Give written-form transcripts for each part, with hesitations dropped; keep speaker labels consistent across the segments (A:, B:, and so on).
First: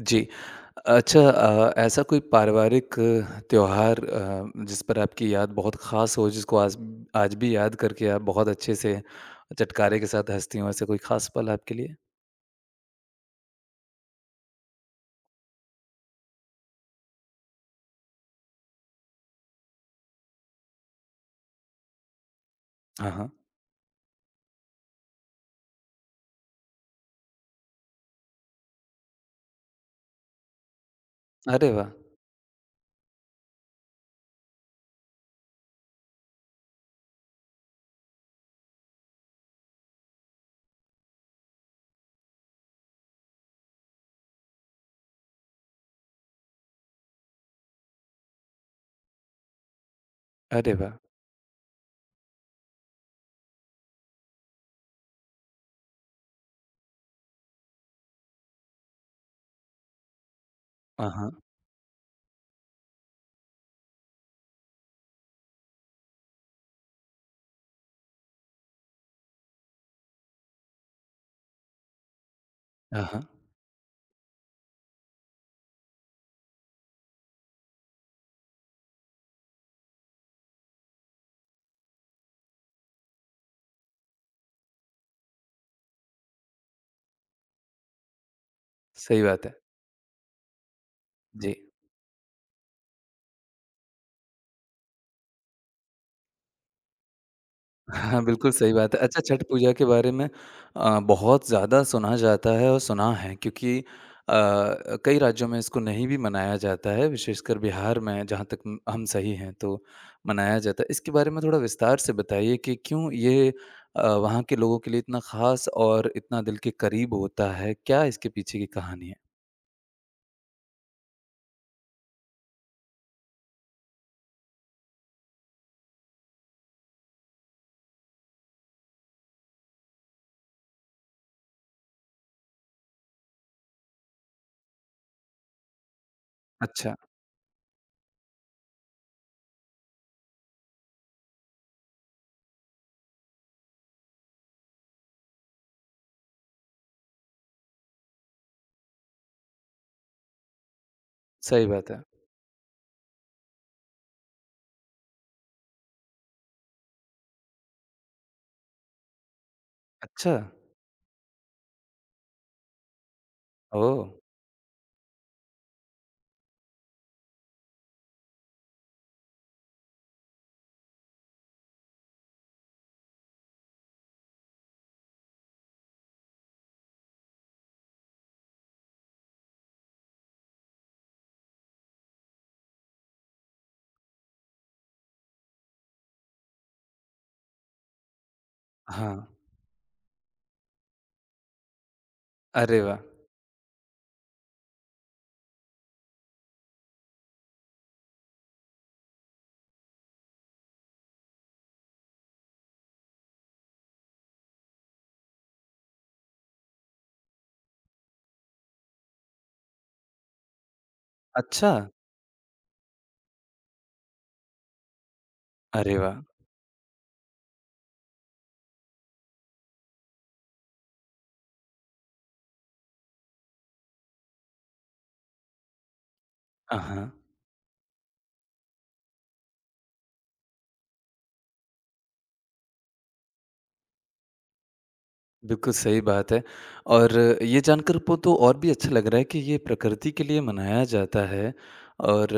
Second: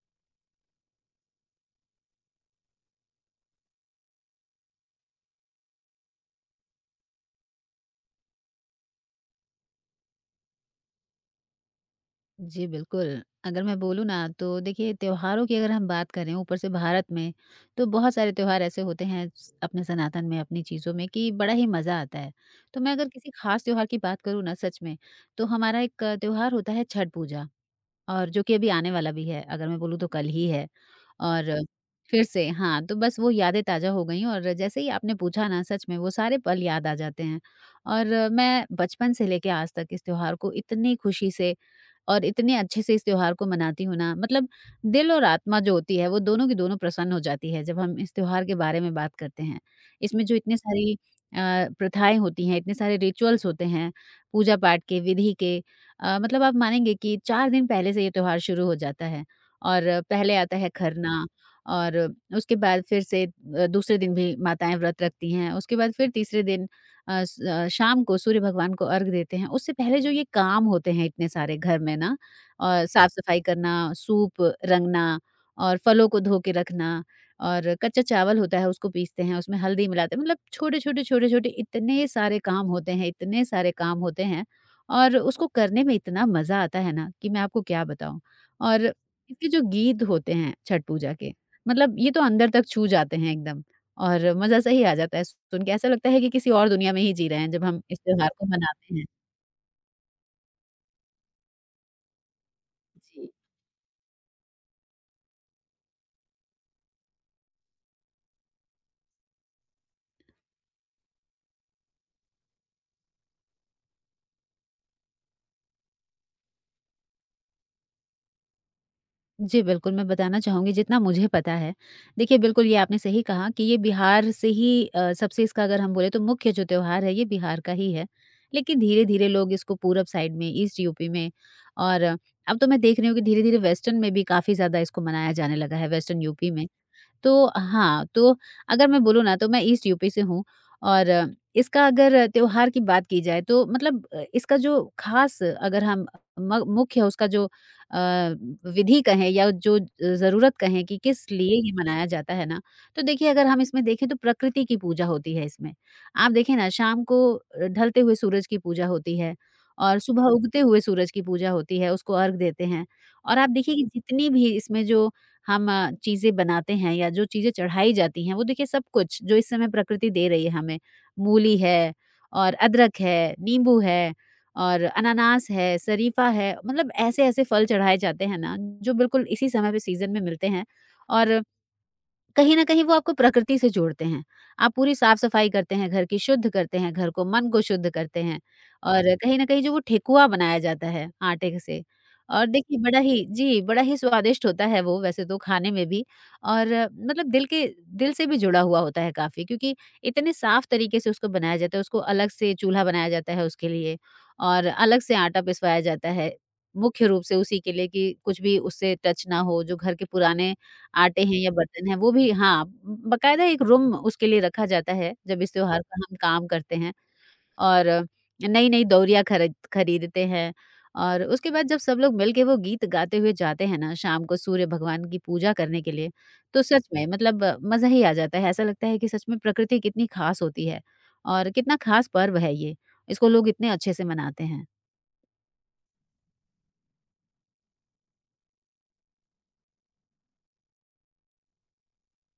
A: जी। अच्छा ऐसा कोई पारिवारिक त्योहार जिस पर आपकी याद बहुत ख़ास हो, जिसको आज आज भी याद करके आप बहुत अच्छे से चटकारे के साथ हँसती हों, ऐसा कोई ख़ास पल आपके लिए?
B: जी, बिल्कुल। अगर मैं बोलूँ ना तो देखिए, त्योहारों की अगर हम बात करें ऊपर से भारत में, तो बहुत सारे त्योहार ऐसे होते हैं स अपने सनातन में, अपनी चीज़ों में कि बड़ा ही मज़ा आता है। तो मैं अगर
A: हाँ,
B: किसी
A: हाँ।
B: ख़ास त्योहार की बात करूँ ना सच में, तो हमारा एक त्योहार होता है, छठ पूजा, और जो कि अभी आने वाला भी है, अगर मैं बोलूँ तो कल ही है। और
A: अरे वाह!
B: फिर से हाँ, तो बस वो यादें ताज़ा हो गईं, और जैसे ही आपने पूछा ना, सच में वो सारे पल याद आ जाते हैं। और मैं बचपन से लेके आज तक इस त्योहार को इतनी खुशी से और इतने अच्छे से इस त्योहार को मनाती हूँ ना, मतलब दिल और आत्मा जो होती है, वो दोनों की दोनों प्रसन्न हो जाती है जब हम इस त्योहार के बारे में बात करते हैं। इसमें जो इतनी
A: अरे
B: सारी
A: वाह!
B: प्रथाएँ होती हैं, इतने सारे रिचुअल्स होते हैं, पूजा पाठ के, विधि के, मतलब आप मानेंगे कि 4 दिन पहले से ये त्योहार शुरू हो जाता है। और पहले आता है
A: हाँ,
B: खरना,
A: हाँ।
B: और उसके बाद फिर से दूसरे दिन भी माताएँ व्रत रखती हैं, उसके बाद फिर तीसरे दिन शाम को सूर्य भगवान को अर्घ देते हैं। उससे पहले जो ये काम होते हैं इतने सारे घर में ना, और हुँ।
A: हाँ, हाँ।
B: साफ-सफाई करना, सूप रंगना और फलों को धो के रखना, और कच्चा चावल होता है, उसको पीसते हैं, उसमें हल्दी मिलाते हैं, मतलब छोटे-छोटे, छोटे-छोटे इतने सारे काम होते हैं, इतने सारे काम होते हैं, और उसको करने में इतना मज़ा आता है ना, कि मैं आपको क्या बताऊँ। और
A: सही बात
B: इसके
A: है।
B: जो गीत होते हैं छठ पूजा के,
A: जी।
B: मतलब ये तो अंदर तक छू जाते हैं एकदम। और मज़ा सा ही आ जाता है सुन के, ऐसा लगता है कि किसी और दुनिया में ही जी रहे हैं जब हम इस
A: हाँ,
B: त्योहार को
A: बिल्कुल सही
B: मनाते
A: बात है।
B: हैं।
A: अच्छा, छठ पूजा के बारे में बहुत ज़्यादा सुना जाता है और सुना
B: जी।
A: है क्योंकि कई राज्यों में इसको नहीं भी मनाया जाता है, विशेषकर बिहार में जहाँ तक म हम सही हैं तो मनाया जाता है। इसके बारे में थोड़ा विस्तार से बताइए कि क्यों ये वहाँ के लोगों के लिए इतना ख़ास और इतना दिल के करीब होता है? क्या इसके पीछे की कहानी है?
B: जी, बिल्कुल, मैं बताना चाहूँगी जितना मुझे पता है। देखिए, बिल्कुल ये आपने सही कहा कि ये बिहार से ही सबसे, इसका अगर हम बोले तो मुख्य जो त्योहार है, ये बिहार का ही है। लेकिन धीरे-धीरे लोग इसको पूरब साइड में, ईस्ट यूपी में, और अब तो मैं देख रही हूँ कि धीरे-धीरे वेस्टर्न में भी काफ़ी ज़्यादा इसको मनाया जाने लगा है, वेस्टर्न यूपी में।
A: अच्छा।
B: तो हाँ, तो अगर मैं बोलूँ ना, तो मैं ईस्ट यूपी से हूँ, और इसका अगर त्योहार की बात की जाए, तो मतलब इसका जो ख़ास, अगर हम म मुख्य उसका जो विधि कहें, या जो ज़रूरत कहें कि किस लिए
A: सही
B: ये
A: बात है।
B: मनाया जाता है ना, तो देखिए अगर हम इसमें देखें, तो प्रकृति की पूजा होती है इसमें। आप देखें ना, शाम को ढलते हुए सूरज की पूजा होती है, और सुबह
A: अच्छा।
B: उगते हुए सूरज की पूजा होती है, उसको अर्घ देते हैं। और आप देखिए कि
A: ओह!
B: जितनी भी इसमें जो हम चीज़ें बनाते हैं, या जो चीज़ें चढ़ाई जाती हैं, वो देखिए सब कुछ जो इस समय प्रकृति दे रही है हमें, मूली है और अदरक है, नींबू है और अनानास है, शरीफा है, मतलब ऐसे-ऐसे फल चढ़ाए जाते हैं ना, जो बिल्कुल इसी समय पे सीज़न में मिलते हैं, और कहीं न कहीं वो आपको प्रकृति से जोड़ते हैं। आप पूरी साफ-सफाई करते हैं, घर की शुद्ध करते हैं, घर को, मन को शुद्ध करते हैं, और
A: हाँ।
B: कहीं न कहीं जो वो ठेकुआ बनाया जाता है आटे से, और देखिए
A: अरे
B: बड़ा
A: वाह!
B: ही, जी, बड़ा ही स्वादिष्ट होता है वो वैसे तो खाने में भी, और मतलब दिल के, दिल से भी जुड़ा हुआ होता है काफ़ी, क्योंकि इतने साफ तरीके से उसको बनाया जाता है, उसको अलग से चूल्हा बनाया जाता है उसके लिए, और अलग से आटा पिसवाया जाता है। मुख्य रूप से उसी के लिए कि कुछ भी उससे टच ना हो, जो घर के पुराने आटे हैं या
A: अच्छा।
B: बर्तन हैं, वो भी, हाँ, बाकायदा एक रूम उसके लिए रखा जाता है, जब इस त्योहार
A: अरे
B: का हम
A: वाह!
B: काम करते हैं, और नई-नई दौरियाँ खरीदते हैं, और उसके बाद जब सब लोग मिलके वो गीत गाते हुए जाते हैं ना, शाम को सूर्य भगवान की पूजा करने के लिए, तो सच में,
A: हाँ।
B: मतलब मज़ा ही आ जाता है। ऐसा लगता है कि सच में प्रकृति कितनी ख़ास होती है, और कितना ख़ास पर्व है ये, इसको लोग इतने अच्छे से मनाते हैं।
A: बिल्कुल सही बात है। और ये जानकर पो तो और भी अच्छा लग रहा है कि ये प्रकृति के लिए मनाया जाता है। और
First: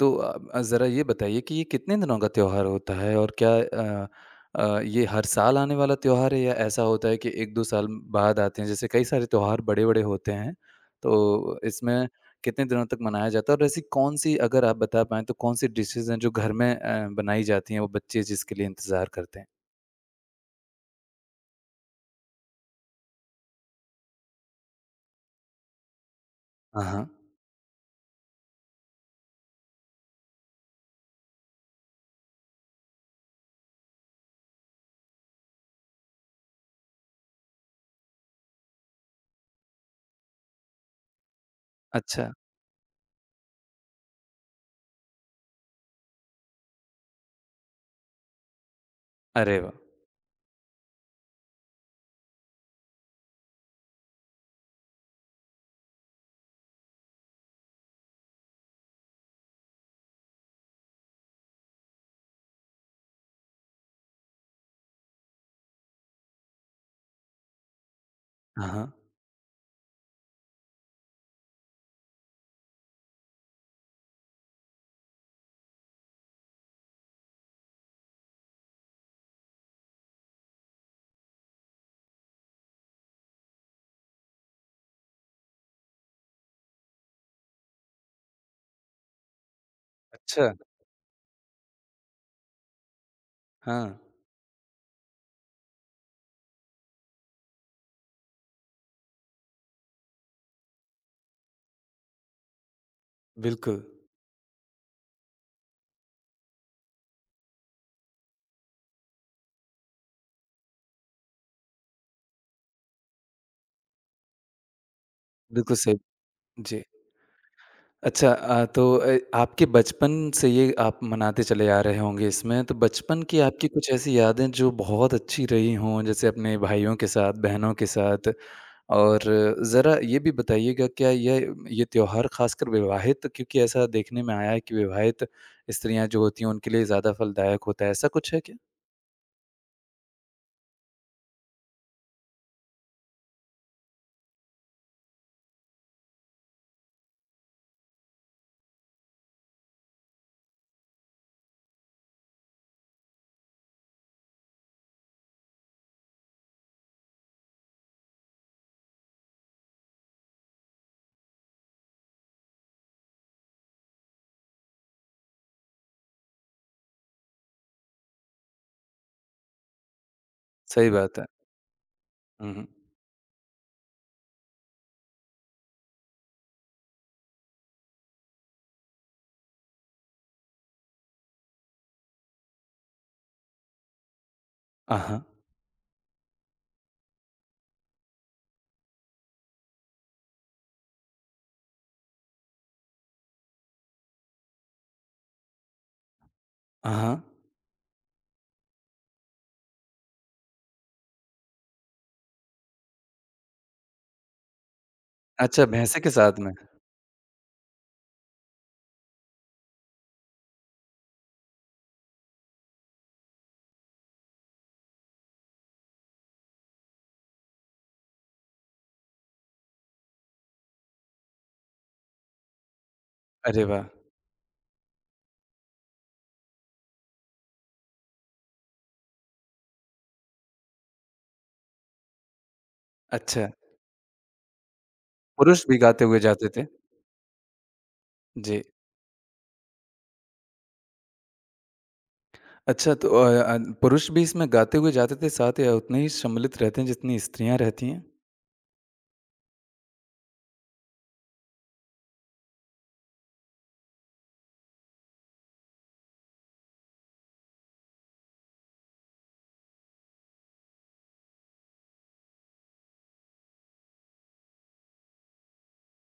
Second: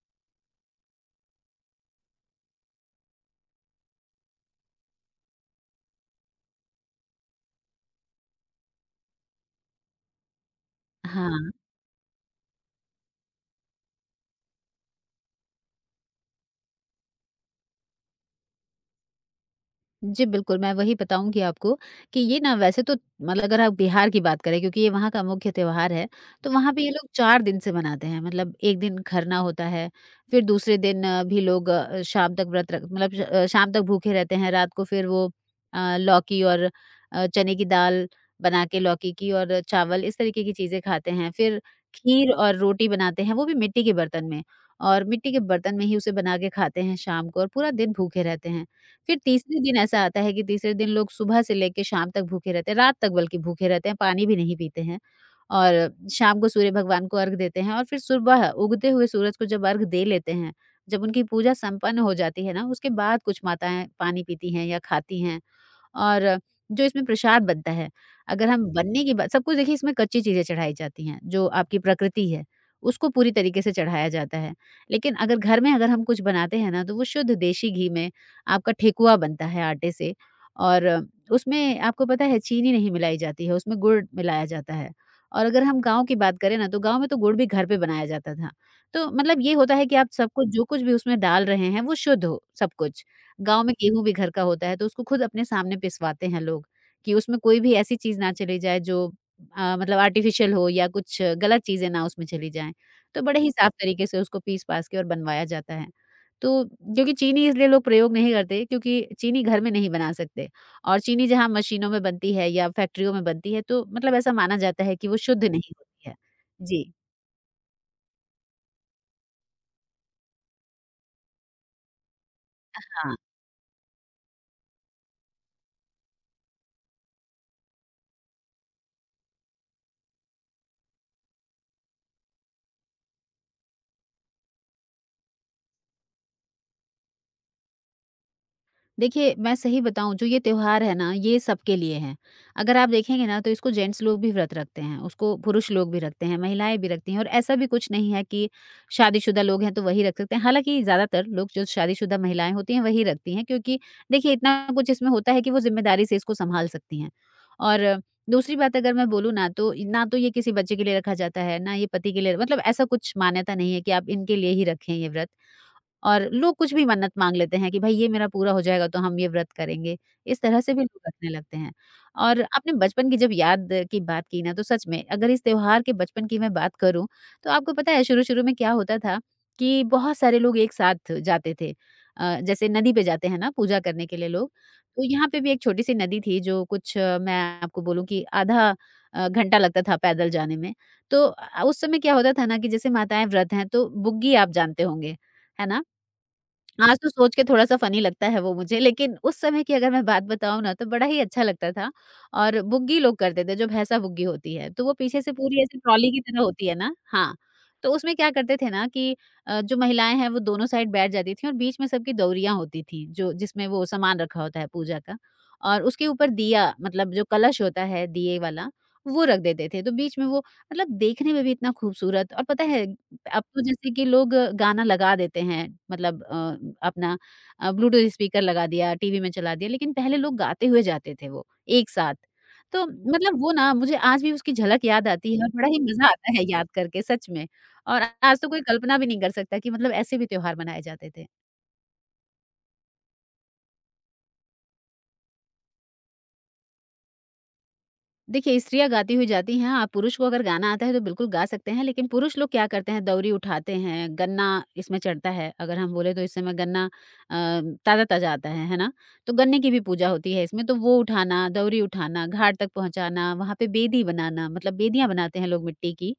A: तो ज़रा ये बताइए कि ये कितने दिनों का त्योहार होता है और क्या अ, ये हर साल आने वाला त्योहार है या ऐसा होता है कि 1-2 साल बाद आते हैं? जैसे कई सारे त्योहार बड़े-बड़े होते हैं,
B: हाँ।
A: तो इसमें कितने दिनों तक मनाया जाता है? और ऐसी कौन-सी अगर आप बता पाएँ तो कौन-सी डिशेज़ हैं जो घर में बनाई जाती हैं, वो बच्चे जिसके लिए इंतज़ार करते हैं?
B: जी, बिल्कुल, मैं वही बताऊँगी आपको, कि ये ना वैसे तो, मतलब अगर आप बिहार की बात करें, क्योंकि ये वहाँ का मुख्य त्योहार है, तो वहाँ पे
A: हाँ,
B: ये लोग
A: हाँ।
B: 4 दिन से मनाते हैं। मतलब 1 दिन खरना होता है, फिर दूसरे दिन भी लोग शाम तक व्रत रख, मतलब शाम तक भूखे रहते हैं। रात को फिर वो लौकी और चने की दाल बना के, लौकी की और चावल इस तरीके की चीज़ें खाते हैं। फिर खीर
A: अच्छा।
B: और रोटी बनाते हैं, वो भी मिट्टी के बर्तन में, और मिट्टी के बर्तन में ही उसे बना के खाते हैं शाम को, और पूरा दिन भूखे रहते हैं। फिर
A: अरे
B: तीसरे
A: वाह!
B: दिन ऐसा आता है कि तीसरे दिन लोग सुबह से लेके शाम तक भूखे रहते हैं, रात तक बल्कि भूखे रहते हैं, पानी भी नहीं पीते हैं, और शाम को सूर्य भगवान को अर्घ देते हैं, और फिर सुबह उगते हुए सूरज को जब अर्घ दे लेते हैं, जब उनकी पूजा संपन्न हो जाती है ना, उसके बाद कुछ माताएँ पानी पीती हैं या खाती हैं। और जो इसमें प्रसाद बनता है, अगर हम
A: हाँ, हाँ।
B: बनने की बात, सब कुछ देखिए इसमें कच्ची चीज़ें चढ़ाई जाती हैं, जो आपकी प्रकृति है, उसको पूरी तरीके से चढ़ाया जाता है। लेकिन अगर घर में, अगर हम कुछ बनाते हैं ना, तो वो शुद्ध देशी घी में आपका ठेकुआ बनता है आटे से, और उसमें आपको पता है चीनी नहीं मिलाई जाती है, उसमें गुड़ मिलाया जाता है। और अगर हम गाँव की बात करें ना, तो गाँव में तो गुड़ भी घर पे बनाया जाता था। तो मतलब ये होता है कि आप सब
A: अच्छा।
B: कुछ जो कुछ भी उसमें डाल रहे हैं, वो शुद्ध हो, सब कुछ। गाँव में
A: हाँ,
B: गेहूँ भी घर का होता है, तो उसको खुद अपने सामने पिसवाते हैं लोग, कि उसमें कोई भी ऐसी चीज़ ना चली जाए जो मतलब आर्टिफ़िशियल हो, या कुछ गलत चीज़ें ना उसमें चली जाएँ। तो बड़े ही साफ
A: बिल्कुल।
B: तरीके से उसको पीस-पास के, और बनवाया जाता है। तो क्योंकि चीनी इसलिए लोग प्रयोग नहीं करते, क्योंकि चीनी घर में नहीं बना सकते, और चीनी जहाँ मशीनों में बनती है या फैक्ट्रियों में बनती है, तो मतलब ऐसा माना जाता है कि वो शुद्ध नहीं
A: बिल्कुल सही।
B: होती है।
A: जी।
B: जी,
A: अच्छा, आपके बचपन से ये आप मनाते चले आ रहे होंगे इसमें, तो
B: हाँ।
A: बचपन की आपकी कुछ ऐसी यादें जो बहुत अच्छी रही हों, जैसे अपने भाइयों के साथ, बहनों के साथ? और ज़रा ये भी बताइएगा क्या यह ये त्योहार ख़ासकर विवाहित, क्योंकि ऐसा देखने में आया है कि विवाहित स्त्रियाँ जो होती हैं, उनके लिए ज़्यादा फलदायक होता है, ऐसा कुछ है क्या?
B: देखिए, मैं सही बताऊँ, जो ये त्योहार है ना, ये सबके लिए है। अगर आप देखेंगे ना, तो इसको जेंट्स लोग भी व्रत रखते हैं, उसको पुरुष लोग भी रखते हैं, महिलाएँ भी रखती हैं, और ऐसा भी कुछ नहीं है कि शादीशुदा लोग हैं तो वही रख सकते हैं। हालाँकि ज़्यादातर लोग जो शादीशुदा महिलाएँ होती हैं वही रखती हैं, क्योंकि देखिए इतना कुछ इसमें होता है कि वो ज़िम्मेदारी से इसको सँभाल सकती हैं। और दूसरी बात अगर मैं बोलूँ ना, तो ना तो ये किसी बच्चे के लिए रखा जाता है, ना ये पति के लिए, मतलब ऐसा कुछ मान्यता नहीं है कि आप इनके लिए ही रखें ये व्रत। और लोग कुछ भी मन्नत माँग लेते हैं कि भाई, ये मेरा पूरा हो जाएगा तो हम ये व्रत करेंगे, इस तरह से भी
A: सही
B: लोग
A: बात है।
B: रखने लगते हैं। और
A: हुँ, हुँ।
B: आपने बचपन की जब याद की बात की ना, तो सच में, अगर इस त्योहार के बचपन की मैं बात करूँ, तो आपको पता है शुरू-शुरू में क्या होता था, कि बहुत सारे लोग एक साथ जाते थे। जैसे नदी पे जाते हैं ना पूजा करने के लिए लोग, तो
A: हाँ।
B: यहाँ पे भी एक छोटी-सी नदी थी, जो कुछ, मैं आपको बोलूँ, कि आधा घंटा लगता था पैदल जाने में। तो उस समय क्या होता था ना, कि जैसे माताएँ व्रत हैं तो बुग्गी, आप जानते होंगे, है ना? आज तो
A: हाँ।
B: सोच के थोड़ा-सा फ़नी लगता है वो मुझे, लेकिन उस समय की अगर मैं बात बताऊँ ना, तो बड़ा ही अच्छा लगता था। और बुग्गी लोग करते थे, जो भैंसा बुग्गी होती है, तो वो पीछे से पूरी
A: अच्छा,
B: ऐसे
A: भैंसे
B: ट्रॉली
A: के
B: की
A: साथ
B: तरह
A: में?
B: होती है ना। हाँ, तो उसमें क्या करते थे ना कि जो महिलाएँ हैं, वो दोनों साइड बैठ जाती थीं और बीच में सबकी दौरियाँ होती थीं, जो जिसमें वो सामान रखा होता है पूजा का। और उसके ऊपर दिया मतलब जो कलश होता है, दिए वाला, वो रख देते थे, तो बीच में वो मतलब देखने में भी इतना खूबसूरत। और पता है अब तो
A: अरे वाह!
B: जैसे कि लोग गाना लगा देते हैं, मतलब अपना ब्लूटूथ स्पीकर लगा दिया, टीवी में चला दिया, लेकिन पहले लोग गाते हुए जाते थे वो एक साथ। तो मतलब
A: अच्छा।
B: वो ना मुझे आज भी उसकी झलक याद आती है और
A: पुरुष
B: बड़ा ही
A: भी गाते
B: मज़ा
A: हुए
B: आता है
A: जाते थे?
B: याद करके सच में। और आज तो कोई
A: जी।
B: कल्पना भी नहीं कर सकता कि मतलब ऐसे भी त्योहार मनाए जाते थे।
A: अच्छा, पुरुष भी इसमें गाते हुए जाते थे साथ या उतने ही सम्मिलित रहते हैं जितनी स्त्रियाँ रहती हैं?
B: देखिए, स्त्रियाँ गाती हुई जाती हैं, आप पुरुष को अगर गाना आता है तो बिल्कुल गा सकते हैं, लेकिन पुरुष लोग क्या करते हैं दउरी उठाते हैं, गन्ना इसमें चढ़ता है, अगर हम बोले तो इस समय गन्ना ताज़ा-ताज़ा आता है ना? तो गन्ने की भी पूजा होती है इसमें, तो वो उठाना, दउरी उठाना, घाट तक पहुँचाना, वहाँ पे बेदी बनाना मतलब बेदियाँ बनाते हैं लोग मिट्टी की।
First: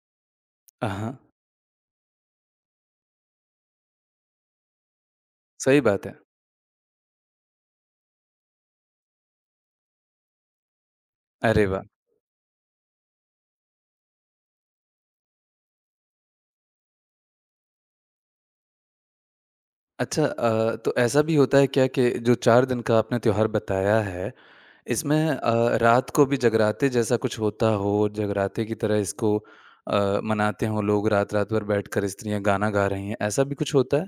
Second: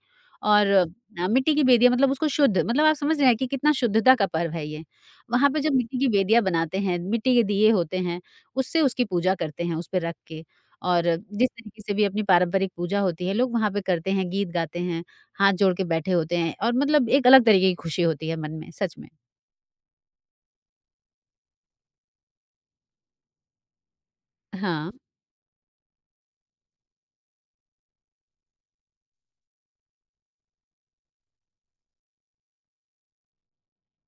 B: और
A: हाँ,
B: मिट्टी की बेदियाँ मतलब उसको शुद्ध मतलब आप समझ रहे हैं कि कितना शुद्धता का पर्व है ये। वहाँ पे जब
A: सही
B: मिट्टी
A: बात
B: की
A: है।
B: बेदियाँ बनाते हैं, मिट्टी के दिए होते हैं, उससे उसकी पूजा करते हैं, उस पे रख के। और जिस
A: अरे
B: तरीके
A: वाह!
B: से भी अपनी पारंपरिक पूजा होती है, लोग वहाँ पे करते हैं, गीत गाते हैं, हाथ जोड़ के बैठे होते हैं और मतलब एक अलग तरीके की खुशी होती है मन में, सच में।
A: अच्छा, तो ऐसा भी होता है क्या कि जो 4 दिन का आपने त्योहार बताया है,
B: हाँ।
A: इसमें रात को भी जगराते जैसा कुछ होता हो, जगराते की तरह इसको मनाते हों लोग, रात-रात भर बैठकर स्त्रियाँ गाना गा रही हैं, ऐसा भी कुछ होता है?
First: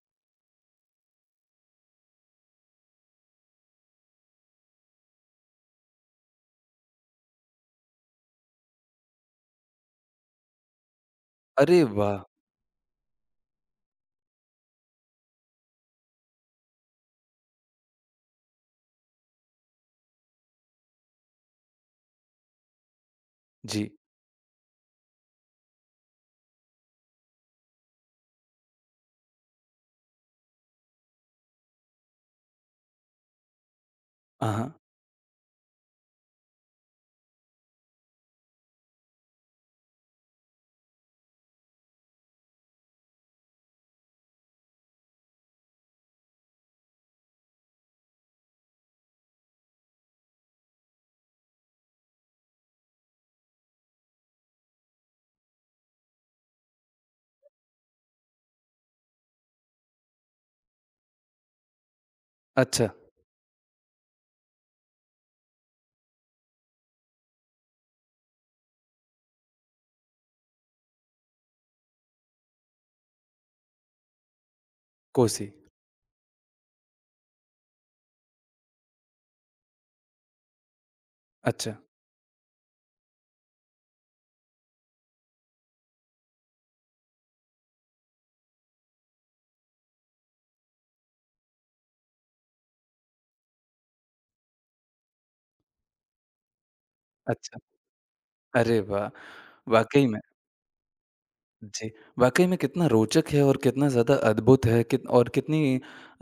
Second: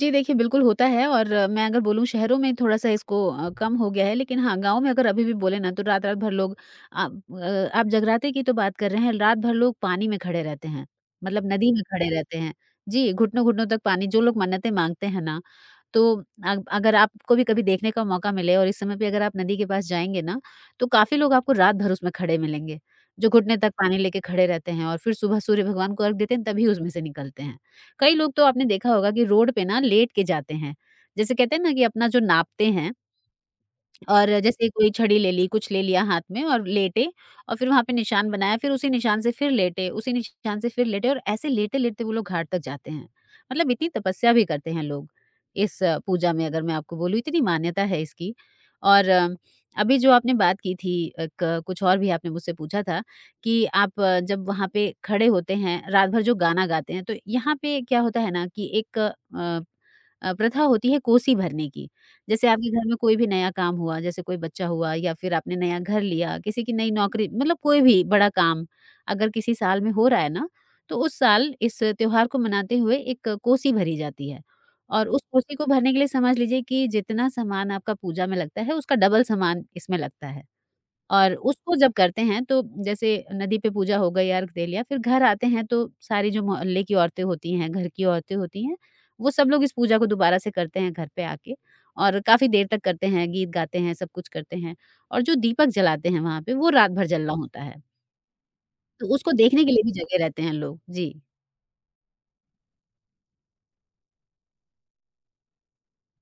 B: जी देखिए, बिल्कुल होता है और मैं अगर बोलूँ शहरों में थोड़ा-सा इसको कम हो गया है, लेकिन हाँ, गाँव में अगर अभी भी बोले ना तो रात-रात भर लोग आप आप जगराते की तो बात कर रहे हैं, रात भर लोग पानी में खड़े रहते हैं, मतलब नदी में
A: अरे
B: खड़े
A: वाह!
B: रहते हैं। जी, घुटनों-घुटनों तक पानी जो लोग मन्नतें माँगते हैं ना, तो अग अगर आपको भी कभी देखने का मौका मिले और इस समय पे अगर आप नदी के पास जाएँगे ना, तो काफ़ी लोग आपको रात भर उसमें खड़े मिलेंगे, जो घुटने तक
A: जी।
B: पानी लेके खड़े रहते हैं और फिर सुबह सूर्य भगवान को अर्घ देते हैं, तभी उसमें से निकलते हैं। कई लोग तो आपने देखा होगा कि रोड पे ना लेट के जाते हैं। जैसे कहते हैं ना कि अपना जो नापते हैं और जैसे
A: हाँ।
B: कोई छड़ी ले ली, कुछ ले लिया हाथ में और लेटे और फिर वहाँ पे निशान बनाया, फिर उसी निशान से फिर लेटे, उसी निशान से फिर लेटे, और ऐसे लेटे-लेटे वो लोग घाट तक जाते हैं। मतलब इतनी तपस्या भी करते हैं लोग, इस पूजा में अगर मैं आपको बोलूँ, इतनी मान्यता है इसकी। और अभी जो आपने बात की थी, एक कुछ और भी आपने मुझसे पूछा था कि आप जब वहाँ पे खड़े होते हैं, रात भर जो गाना गाते हैं, तो यहाँ पे क्या होता है ना कि एक प्रथा होती है कोसी भरने की। जैसे आपके घर
A: अच्छा,
B: में कोई भी नया काम हुआ, जैसे कोई बच्चा हुआ या फिर आपने नया घर लिया, किसी की नई नौकरी मतलब कोई भी बड़ा काम अगर किसी साल में हो रहा है ना, तो उस साल इस त्योहार को मनाते हुए एक कोसी भरी जाती है। और उस
A: कोसी।
B: कोसी को भरने के लिए समझ लीजिए कि जितना सामान आपका पूजा में लगता है, उसका डबल सामान इसमें लगता है। और
A: अच्छा।
B: उसको जब करते हैं तो जैसे नदी पे पूजा हो गई, अर्घ दे लिया, फिर घर आते हैं तो सारी जो मोहल्ले की औरतें होती हैं, घर की औरतें होती हैं, वो सब लोग इस पूजा को दोबारा से करते हैं घर पे आके और काफ़ी देर तक करते हैं, गीत गाते हैं, सब कुछ करते हैं और जो दीपक जलाते हैं वहाँ पे, वो रात भर जलना
A: अच्छा।
B: होता है।
A: अरे
B: तो
A: वाह!
B: उसको देखने के लिए भी
A: वाक़ई
B: जगे
A: में।
B: रहते हैं लोग। जी।
A: जी, वाक़ई में कितना रोचक है और कितना ज़्यादा अद्भुत है कितनी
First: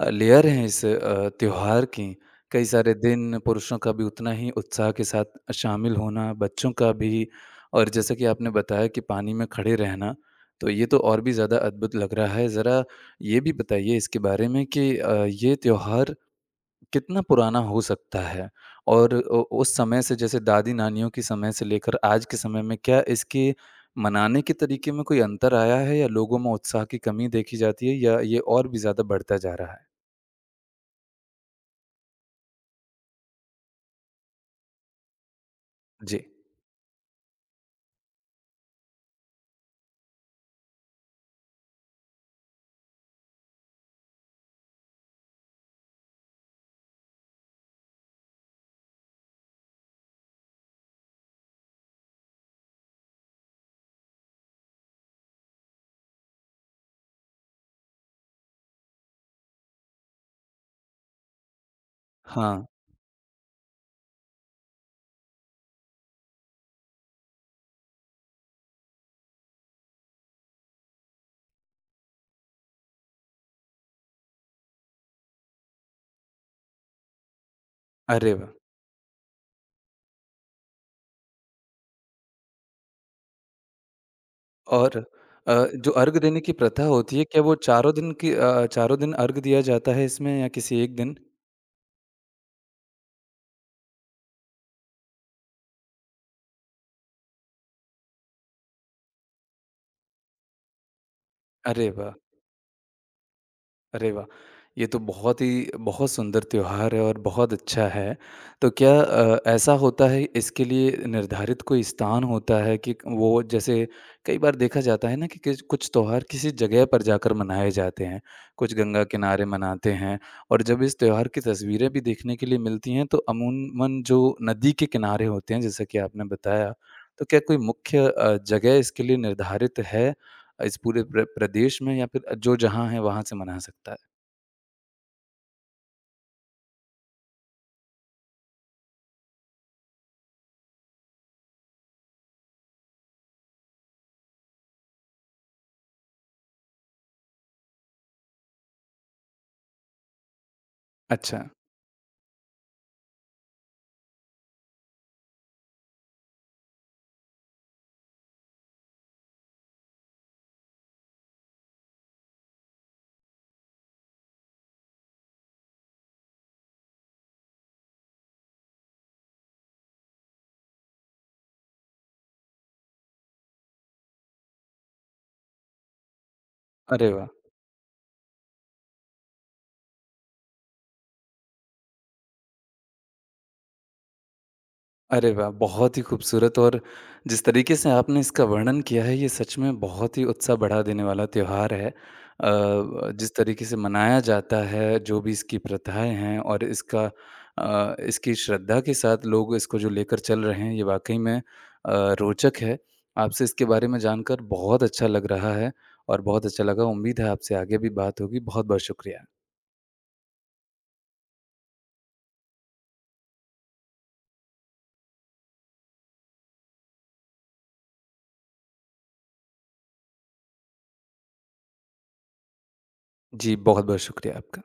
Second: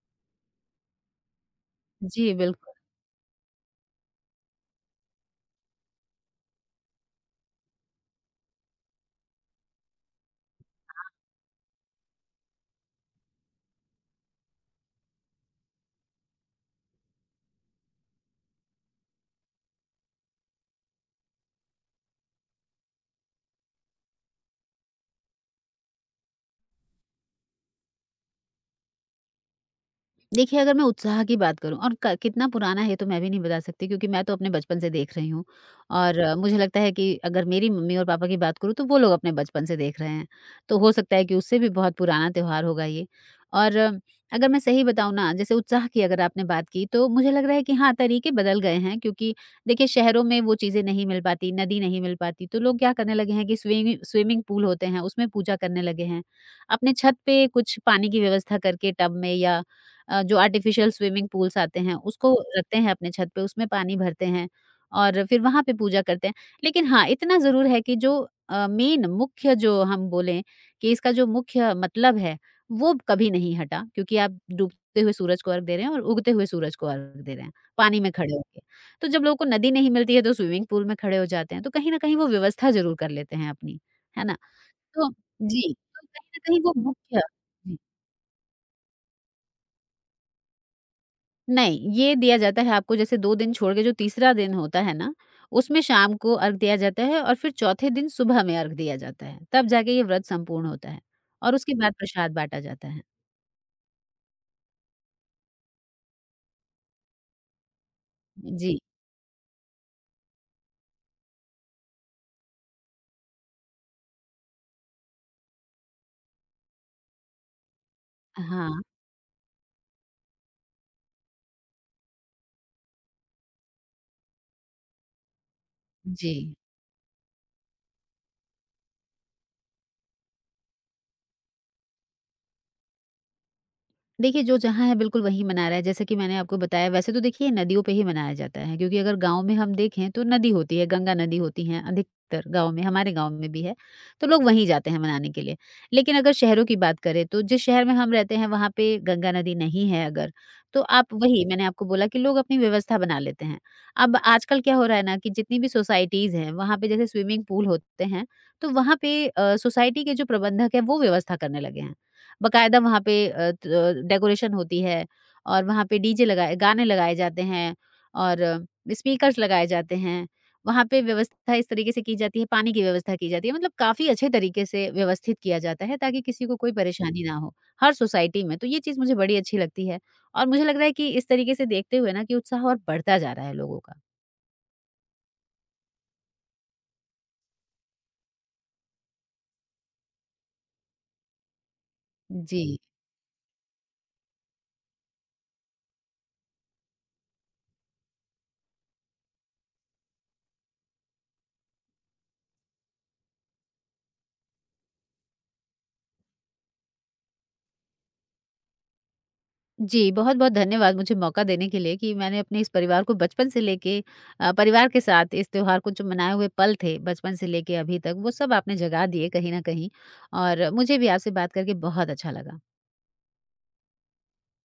A: लेयर हैं इस त्योहार की।
B: जी,
A: कई
B: बिल्कुल।
A: सारे दिन, पुरुषों का भी उतना ही उत्साह के साथ शामिल होना, बच्चों का भी, और जैसा कि आपने बताया कि पानी में खड़े रहना, तो ये तो और भी ज़्यादा अद्भुत लग रहा है। ज़रा ये भी बताइए इसके बारे में कि ये त्योहार कितना पुराना हो सकता है? और उ उस समय से जैसे दादी-नानियों के समय से लेकर आज के समय में क्या इसके मनाने के तरीके में कोई अंतर आया है या लोगों में उत्साह की कमी देखी जाती है या ये और भी ज़्यादा बढ़ता जा रहा है?
B: देखिए, अगर मैं उत्साह की बात करूँ और क कितना पुराना है ये, तो मैं भी नहीं बता सकती क्योंकि मैं तो अपने बचपन से देख रही हूँ। और
A: जी।
B: मुझे लगता है कि अगर मेरी मम्मी और पापा की बात करूँ तो वो लोग अपने बचपन से देख रहे हैं। तो हो सकता है कि उससे भी बहुत पुराना त्योहार होगा ये। और अगर मैं सही बताऊँ ना, जैसे उत्साह की अगर आपने बात की तो मुझे लग रहा है कि हाँ, तरीके बदल गए हैं क्योंकि देखिए शहरों में वो चीज़ें नहीं मिल पाती, नदी नहीं मिल पाती, तो लोग क्या करने लगे हैं कि स्विमिंग पूल होते हैं उसमें पूजा करने लगे हैं। अपने छत पे कुछ पानी की व्यवस्था करके टब में या जो आर्टिफ़िशियल स्विमिंग पूल्स आते हैं, उसको
A: हाँ,
B: रखते हैं अपने छत पे, उसमें पानी भरते हैं और फिर वहाँ पे पूजा करते हैं। लेकिन हाँ, इतना ज़रूर है कि जो अ, मेन मुख्य जो हम बोलें कि इसका जो मुख्य मतलब है, वो कभी नहीं हटा क्योंकि आप डूबते हुए सूरज को अर्घ दे रहे हैं और उगते हुए सूरज को अर्घ दे रहे हैं, पानी में खड़े
A: अरे वाह!
B: होके। तो जब लोगों को नदी नहीं मिलती है, तो स्विमिंग पूल में खड़े हो जाते हैं, तो कहीं न कहीं वो व्यवस्था ज़रूर कर लेते हैं अपनी, है ना?
A: और
B: तो
A: अ,
B: जी,
A: जो
B: तो
A: अर्घ
B: कहीं न
A: देने की
B: कहीं वो
A: प्रथा
B: मुख्य।
A: होती
B: जी।
A: है, क्या वो चारों दिन की चारों दिन अर्घ दिया जाता है इसमें या किसी एक दिन?
B: नहीं, ये दिया जाता है आपको जैसे 2 दिन छोड़ के जो तीसरा दिन होता है ना, उसमें शाम को अर्घ दिया जाता है और फिर चौथे दिन सुबह में अर्घ दिया जाता है। तब जाके ये व्रत संपूर्ण होता है और उसके
A: अरे
B: बाद
A: वाह!
B: प्रसाद बाँटा जाता है।
A: अरे वाह! ये तो बहुत ही बहुत सुंदर त्योहार है और बहुत अच्छा है। तो
B: जी।
A: क्या ऐसा होता है इसके लिए निर्धारित कोई स्थान होता है कि वो, जैसे कई बार देखा जाता है ना कि किस कुछ त्योहार किसी जगह पर जाकर मनाए जाते हैं, कुछ
B: हाँ,
A: गंगा किनारे मनाते हैं, और जब इस त्योहार की तस्वीरें भी देखने के लिए मिलती हैं तो अमूमन जो नदी के किनारे होते हैं, जैसा कि आपने
B: जी।
A: बताया, तो क्या कोई मुख्य जगह इसके लिए निर्धारित है इस पूरे प्रदेश में या फिर जो जहाँ है वहाँ से मना सकता है?
B: देखिए, जो जहाँ है बिल्कुल वहीं मना रहा है, जैसे कि मैंने आपको बताया। वैसे तो देखिए नदियों पे ही मनाया जाता है क्योंकि अगर गाँव में हम देखें तो नदी होती है, गंगा नदी होती हैं अधिकतर गाँव में, हमारे गाँव में भी है, तो लोग वहीं जाते हैं मनाने के लिए। लेकिन अगर शहरों की बात करें तो जिस शहर में हम रहते हैं वहाँ पे गंगा नदी नहीं है अगर, तो आप
A: अच्छा।
B: वही मैंने आपको बोला कि लोग अपनी व्यवस्था बना लेते हैं। अब आजकल क्या हो रहा है ना कि जितनी भी सोसाइटीज़ हैं, वहाँ पे जैसे स्विमिंग पूल होते हैं, तो वहाँ पे सोसाइटी के जो प्रबंधक हैं वो व्यवस्था करने लगे हैं। बकायदा वहाँ पे अ, त डेकोरेशन होती है और वहाँ पे डीजे लगाए, गाने लगाए जाते हैं और स्पीकर्स लगाए जाते हैं। वहाँ पे व्यवस्था इस तरीके से की जाती है, पानी की व्यवस्था की जाती है। मतलब काफ़ी अच्छे तरीके से व्यवस्थित किया जाता है ताकि किसी को कोई
A: अरे
B: परेशानी
A: वाह!
B: ना हो, हर सोसाइटी में। तो ये चीज़ मुझे बड़ी अच्छी लगती है और मुझे लग रहा है कि इस तरीके से देखते हुए ना कि उत्साह और बढ़ता जा रहा है लोगों का।
A: अरे वाह! बहुत ही खूबसूरत। और जिस तरीके से आपने इसका वर्णन किया है, ये सच में बहुत ही उत्साह बढ़ा देने वाला त्योहार है।
B: जी।
A: जिस तरीके से मनाया जाता है, जो भी इसकी प्रथाएँ हैं और इसका इसकी श्रद्धा के साथ लोग इसको जो लेकर चल रहे हैं, ये वाक़ई में रोचक है। आपसे इसके बारे में जानकर बहुत अच्छा लग रहा है और बहुत अच्छा लगा। उम्मीद है आपसे आगे भी बात होगी। बहुत-बहुत शुक्रिया।
B: जी, बहुत-बहुत धन्यवाद मुझे मौका देने के लिए कि मैंने अपने इस परिवार को बचपन से लेके परिवार के साथ इस त्योहार को जो मनाए हुए पल थे, बचपन से लेके अभी तक, वो सब आपने जगा दिए कहीं न कहीं और मुझे भी आपसे बात करके बहुत अच्छा लगा।
A: जी, बहुत-बहुत शुक्रिया आपका।